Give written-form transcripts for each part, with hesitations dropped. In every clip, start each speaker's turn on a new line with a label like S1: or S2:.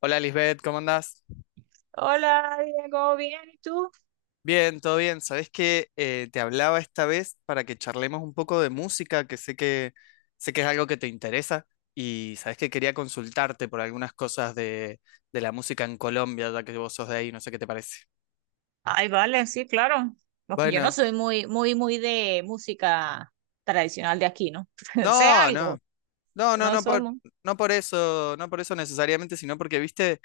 S1: Hola, Lisbeth, ¿cómo andás?
S2: Hola, Diego, ¿bien? ¿Y tú?
S1: Bien, todo bien. Sabés que te hablaba esta vez para que charlemos un poco de música, que sé que es algo que te interesa y sabés que quería consultarte por algunas cosas de la música en Colombia, ya que vos sos de ahí, no sé qué te parece.
S2: Ay, vale, sí, claro. Porque yo no
S1: Bueno,
S2: soy muy, muy, muy de música tradicional de aquí, ¿no? Sé
S1: no, no,
S2: algo,
S1: no,
S2: pero
S1: no,
S2: no somos.
S1: no por eso, no por eso necesariamente, sino porque, viste,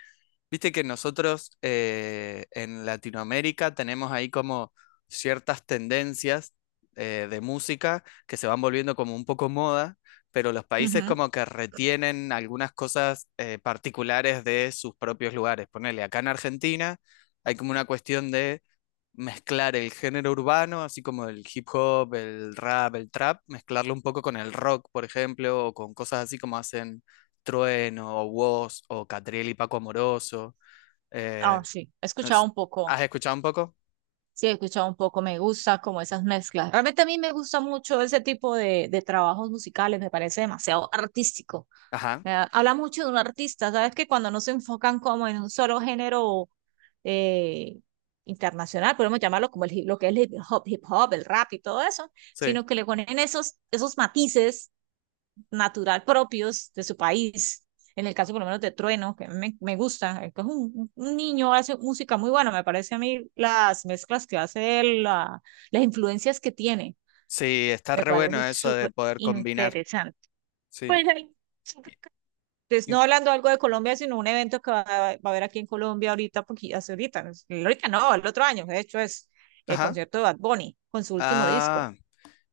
S1: viste que nosotros en Latinoamérica tenemos ahí como ciertas tendencias de música que se van volviendo como un poco moda, pero los países
S2: Ujú.
S1: como que retienen algunas cosas particulares de sus propios lugares. Ponele, acá en Argentina hay como una cuestión de mezclar el género urbano, así como el hip hop, el rap, el trap, mezclarlo un poco con el rock, por ejemplo, o con cosas así como hacen Trueno o Wos o Catriel y Paco Amoroso. Eh,
S2: Ah, sí, he
S1: no
S2: escuchado
S1: sé,
S2: un poco.
S1: ¿has escuchado un poco?
S2: Sí, he escuchado un poco. Me gusta como esas mezclas. Realmente a mí me gusta mucho ese tipo de trabajos musicales. Me parece demasiado artístico.
S1: Ajá,
S2: Habla mucho de un artista, ¿sabes? Que cuando no se enfocan como en un solo género eh, internacional, podemos llamarlo como lo que es el hip hop, el rap y todo eso,
S1: sí.
S2: sino que le ponen esos matices natural propios de su país. En el caso por lo menos de Trueno, que me gusta, que es un niño, hace música muy buena, me parece a mí las mezclas que hace, él, la, las influencias que tiene,
S1: Sí, está
S2: me
S1: re
S2: parece
S1: bueno eso de
S2: súper
S1: poder combinar,
S2: interesante.
S1: sí.
S2: Pues ahí
S1: Y-
S2: entonces,
S1: y-
S2: no hablando algo de Colombia, sino un evento que va a haber aquí en Colombia ahorita, porque hace ahorita, no, ahorita no, el otro año, de hecho es el
S1: ajá.
S2: concierto de Bad Bunny con su último disco,
S1: Ah,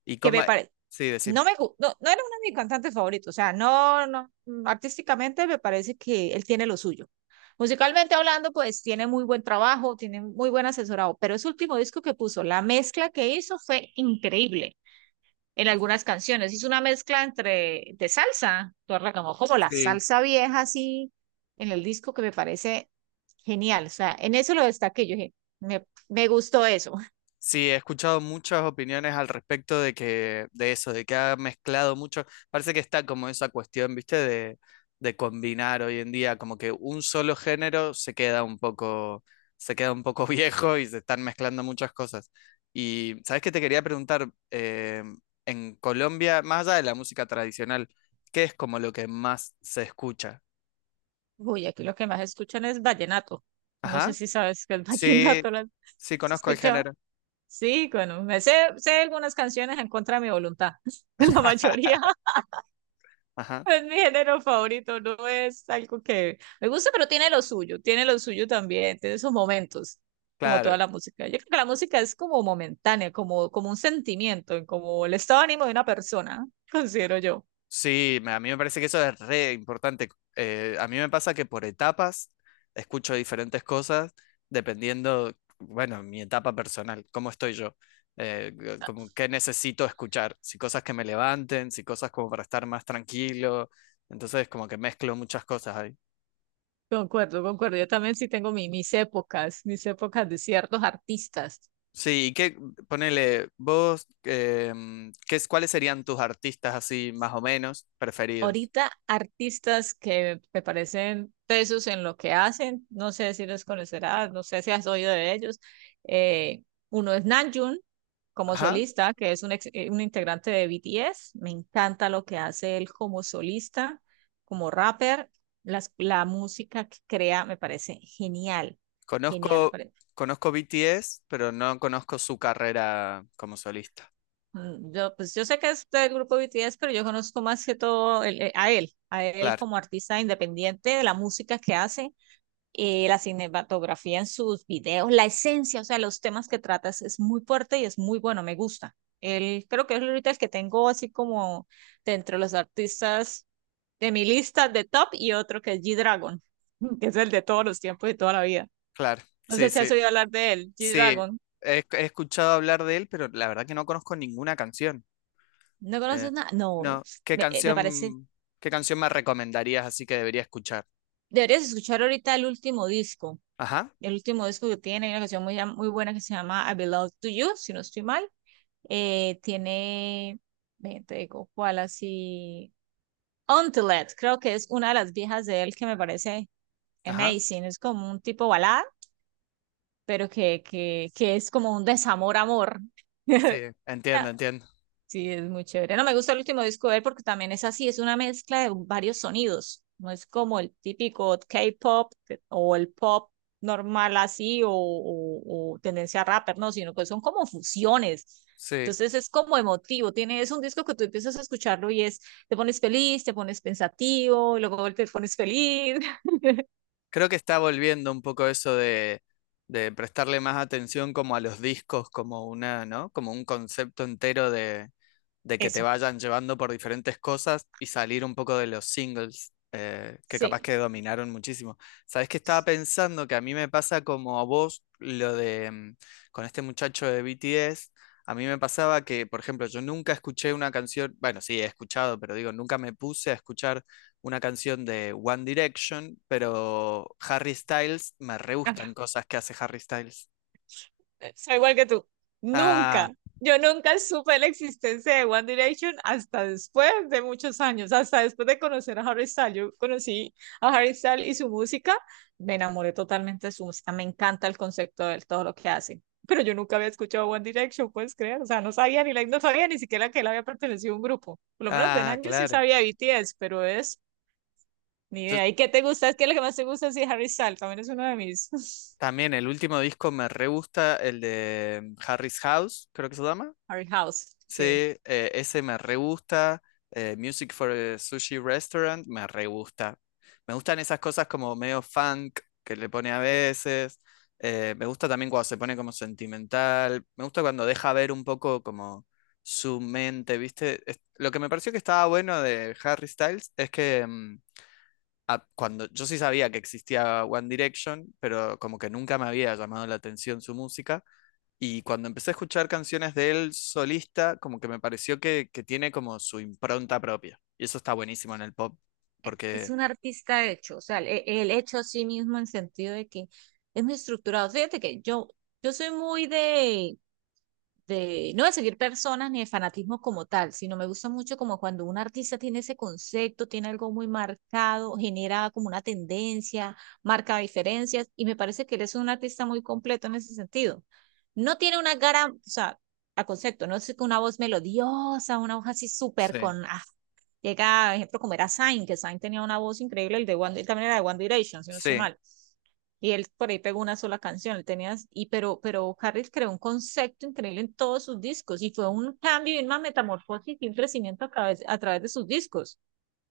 S1: ¿y
S2: que
S1: cómo?
S2: me parece,
S1: Sí, decime.
S2: no, no era uno de mis cantantes favoritos, o sea, no, no, mm, artísticamente me parece que él tiene lo suyo. Musicalmente hablando, pues tiene muy buen trabajo, tiene muy buen asesorado, pero ese último disco que puso, la mezcla que hizo fue increíble en algunas canciones. Es una mezcla entre de salsa, tú como, como la
S1: Sí.
S2: salsa vieja así en el disco que me parece genial. O sea, en eso lo destaqué. Yo dije, me gustó eso.
S1: Sí, he escuchado muchas opiniones al respecto de que, de eso, de que ha mezclado mucho. Parece que está como esa cuestión, ¿viste? De combinar hoy en día, como que un solo género se queda un poco, se queda un poco viejo y se están mezclando muchas cosas. Y, ¿sabes qué te quería preguntar? En Colombia, más allá de la música tradicional, ¿qué es como lo que más se escucha?
S2: Uy, aquí lo que más escuchan es vallenato. No sé
S1: Ajá.
S2: si sabes que el
S1: Sí,
S2: vallenato lo has
S1: sí, conozco el
S2: escuchado.
S1: género.
S2: Sí, bueno, sé algunas canciones en contra de mi voluntad, la mayoría.
S1: Ajá.
S2: Es mi género favorito, no es algo que me gusta, pero tiene lo suyo también, tiene sus momentos, como
S1: Claro,
S2: toda la música. Yo creo que la música es como momentánea, como, como un sentimiento, como el estado de ánimo de una persona, considero yo.
S1: sí, a mí me parece que eso es re importante. A mí me pasa que por etapas escucho diferentes cosas dependiendo, bueno, mi etapa personal, cómo estoy yo, como qué necesito escuchar, si cosas que me levanten, si cosas como para estar más tranquilo. Entonces, como que mezclo muchas cosas ahí.
S2: Concuerdo, concuerdo. Yo también sí tengo mis épocas de ciertos artistas.
S1: Sí, y qué, ponele, vos, ¿qué cuáles serían tus artistas así más o menos preferidos?
S2: Ahorita artistas que me parecen tesos en lo que hacen, no sé si los conocerás, no sé si has oído de ellos. Eh, Uno es Namjoon como
S1: Ajá.
S2: solista, que es un integrante de BTS. Me encanta lo que hace él como solista, como rapper. La música que crea me parece genial, genial me
S1: Conozco,
S2: parece.
S1: conozco BTS, pero no conozco su carrera como solista.
S2: Yo, pues yo sé que es del grupo BTS, pero yo conozco más que todo a él
S1: Claro,
S2: como artista independiente de la música que hace la cinematografía en sus videos, la esencia, o sea, los temas que tratas es muy fuerte y es muy bueno, me gusta. Él creo que es ahorita el que tengo así como de entre los artistas de mi lista de top y otro que es G-Dragon, que es el de todos los tiempos y toda la vida.
S1: claro.
S2: No
S1: Sí,
S2: sé si
S1: sí,
S2: has oído hablar de él,
S1: sí.
S2: G-Dragon.
S1: He escuchado hablar de él, pero la verdad que no conozco ninguna canción.
S2: ¿No
S1: Eh,
S2: conoces nada? No,
S1: no,
S2: me parece.
S1: qué canción me recomendarías así que debería escuchar?
S2: Deberías escuchar ahorita el último disco.
S1: Ajá,
S2: El último disco que tiene, hay una canción muy, muy buena que se llama I Belong to You, si no estoy mal. Eh, tiene, ve, te digo, ¿cuál así? Untiled, creo que es una de las viejas de él que me parece
S1: ajá.
S2: amazing. Es como un tipo balada, pero que es como un desamor-amor.
S1: Sí, entiendo, entiendo.
S2: Sí, es muy chévere. No me gusta el último disco de él porque también es así, es una mezcla de varios sonidos. No es como el típico K-pop o el pop normal así o tendencia a rapper, no, sino que son como fusiones.
S1: Sí.
S2: Entonces es como emotivo. Tiene, es un disco que tú empiezas a escucharlo y es, te pones feliz, te pones pensativo, luego te pones feliz.
S1: Creo que está volviendo un poco eso de prestarle más atención como a los discos, como una, ¿no? Como un concepto entero de que te
S2: Eso,
S1: vayan llevando por diferentes cosas y salir un poco de los singles, que capaz
S2: sí.
S1: que dominaron muchísimo. ¿Sabes qué estaba pensando? Que a mí me pasa como a vos lo de con este muchacho de BTS. A mí me pasaba que, por ejemplo, yo nunca escuché una canción, bueno, sí, he escuchado, pero digo, nunca me puse a escuchar una canción de One Direction, pero Harry Styles, me re gustan cosas que hace Harry Styles.
S2: Soy igual que tú.
S1: Ah,
S2: Nunca. Yo nunca supe la existencia de One Direction hasta después de muchos años, hasta después de conocer a Harry Styles. Yo conocí a Harry Styles y su música, me enamoré totalmente de su música, me encanta el concepto de él, todo lo que hace. Pero yo nunca había escuchado One Direction, puedes creer, o sea, no sabía ni siquiera que él había pertenecido a un grupo. Por lo menos de
S1: ah,
S2: Nanjo sí
S1: claro.
S2: sabía de BTS, pero es ni
S1: Yo,
S2: idea. ¿Y qué te gusta? Es que lo que más te gusta sí, es Harry Styles, también es uno de mis
S1: también el último disco me re gusta, el de Harry's House, creo que se llama.
S2: Harry House,
S1: Sí,
S2: sí.
S1: ese me re gusta. Music for a Sushi Restaurant, me re gusta. Me gustan esas cosas como medio funk que le pone a veces. Me gusta también cuando se pone como sentimental. Me gusta cuando deja ver un poco como su mente, ¿viste? Lo que me pareció que estaba bueno de Harry Styles es que cuando yo sí sabía que existía One Direction, pero como que nunca me había llamado la atención su música. Y cuando empecé a escuchar canciones de él solista, como que me pareció que tiene como su impronta propia. Y eso está buenísimo en el pop,
S2: Es
S1: porque
S2: un artista hecho, o sea, el hecho a sí mismo en sentido de que es muy estructurado. Fíjate que yo soy muy de, no de seguir personas ni de fanatismo como tal, sino me gusta mucho como cuando un artista tiene ese concepto, tiene algo muy marcado, genera como una tendencia, marca diferencias, y me parece que él es un artista muy completo en ese sentido. No tiene una gran, o sea, a concepto, no es una voz melodiosa, una voz así súper
S1: sí,
S2: con... Ah, llega, por ejemplo, como era Zayn, que Zayn tenía una voz increíble, el de One, también era de One Direction, si no estoy
S1: sí.
S2: mal. Y él por ahí pegó una sola canción, él tenía, y, pero Harris creó un concepto increíble en todos sus discos y fue un cambio y una metamorfosis y un crecimiento a través de sus discos.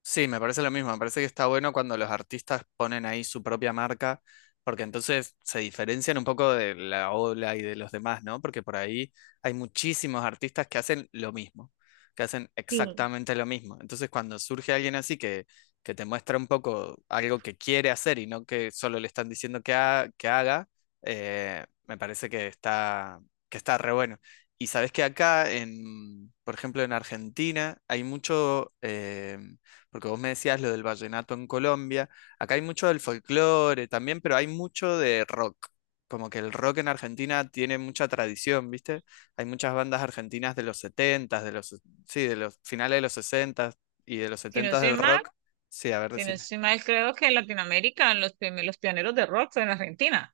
S1: Sí, me parece lo mismo. Me parece que está bueno cuando los artistas ponen ahí su propia marca, porque entonces se diferencian un poco de la ola y de los demás, ¿no? Porque por ahí hay muchísimos artistas que hacen lo mismo, que hacen
S2: Sí.
S1: exactamente lo mismo. Entonces, cuando surge alguien así que te muestra un poco algo que quiere hacer y no que solo le están diciendo que haga, me parece que está re bueno. Y sabes que acá, en, por ejemplo, en Argentina, hay mucho. Porque vos me decías lo del vallenato en Colombia, acá hay mucho del folclore también, pero hay mucho de rock. Como que el rock en Argentina tiene mucha tradición, ¿viste? Hay muchas bandas argentinas de los sí, de los finales de los 60 y de los
S2: Si no
S1: 70
S2: estoy
S1: del
S2: mal,
S1: rock. Sí, a ver,
S2: si no
S1: decime.
S2: estoy mal, creo que en Latinoamérica los pioneros de rock fue en Argentina.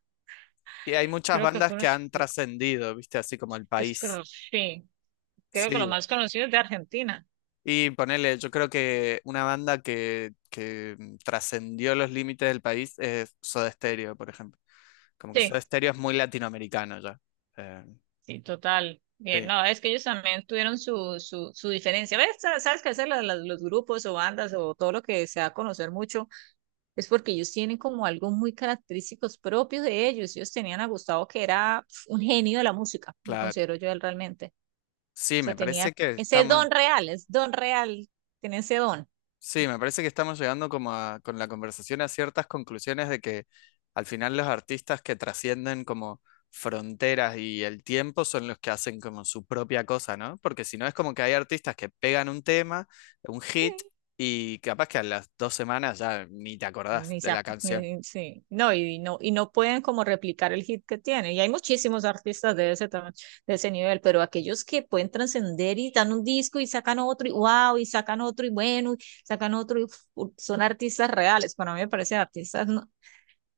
S1: Y hay muchas
S2: Creo que
S1: bandas
S2: fueron,
S1: que
S2: sí,
S1: han trascendido, ¿viste? Así como el país.
S2: creo que los
S1: Sí.
S2: más conocidos de Argentina.
S1: Y ponele, yo creo que una banda que trascendió los límites del país es Soda Stereo, por ejemplo. Como que Soda
S2: Sí,
S1: Stereo es muy latinoamericano ya. Eh,
S2: sí, total. Bien,
S1: sí,
S2: no, es que ellos también tuvieron su, su, su diferencia. ¿Ves? Sabes que hacer los grupos o bandas o todo lo que se da a conocer mucho es porque ellos tienen como algo muy característicos propios de ellos. Ellos tenían a Gustavo que era pf, un genio de la música, lo
S1: claro.
S2: considero yo él realmente.
S1: Sí,
S2: O sea,
S1: me
S2: tenía
S1: parece que
S2: ese
S1: estamos.
S2: don real, es don real, tiene ese don.
S1: Sí, me parece que estamos llegando como con la conversación a ciertas conclusiones de que al final los artistas que trascienden como fronteras y el tiempo son los que hacen como su propia cosa, ¿no? Porque si no es como que hay artistas que pegan un tema, un
S2: Sí.
S1: hit, y capaz que a las dos semanas ya ni te acordás
S2: Ni
S1: de
S2: se-
S1: la canción.
S2: ni- sí. No, y, no, y no pueden como replicar el hit que tiene. Y hay muchísimos artistas de de ese nivel, pero aquellos que pueden trascender y dan un disco y sacan otro y wow, y sacan otro y bueno, y sacan otro y uf, son artistas reales. Para mí me parecen artistas no-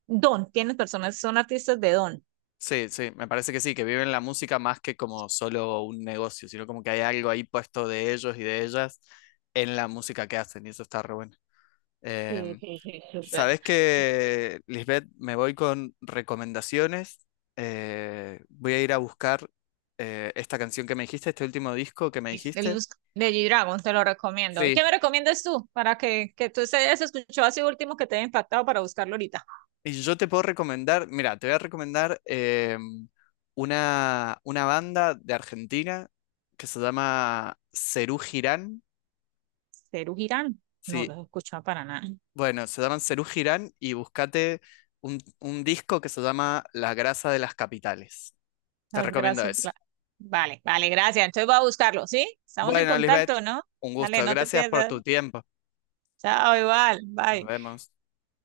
S2: don, tienes personas, son artistas de don.
S1: Sí, sí, me parece que sí, que viven la música más que como solo un negocio, sino como que hay algo ahí puesto de ellos y de ellas en la música que hacen, y eso está re bueno.
S2: Sí,
S1: Em,
S2: sí, sí, súper.
S1: sabes que, Lisbeth, me voy con recomendaciones. Voy a ir a buscar esta canción que me dijiste, este último disco que me
S2: El
S1: dijiste.
S2: Luz de G-Dragon, te lo recomiendo. ¿Y
S1: Sí,
S2: qué me recomiendas tú para que tú se hayas escuchado así último que te haya impactado para buscarlo ahorita?
S1: y yo te puedo recomendar, mira, te voy a recomendar una banda de Argentina que se llama Serú Girán.
S2: Ceru Girán, no
S1: Sí,
S2: lo he escuchado para nada.
S1: bueno, se llaman Serú Girán y búscate un disco que se llama La grasa de las capitales. Te
S2: Las
S1: recomiendo
S2: grasas.
S1: ese.
S2: La- Vale, vale, gracias. Entonces voy a buscarlo, ¿sí? Estamos en
S1: Bueno, Lisbeth,
S2: contacto, ¿no?
S1: un
S2: Dale,
S1: gusto.
S2: no te
S1: Gracias por
S2: pierdas.
S1: tu tiempo.
S2: Chao, igual.
S1: Nos
S2: Bye.
S1: vemos.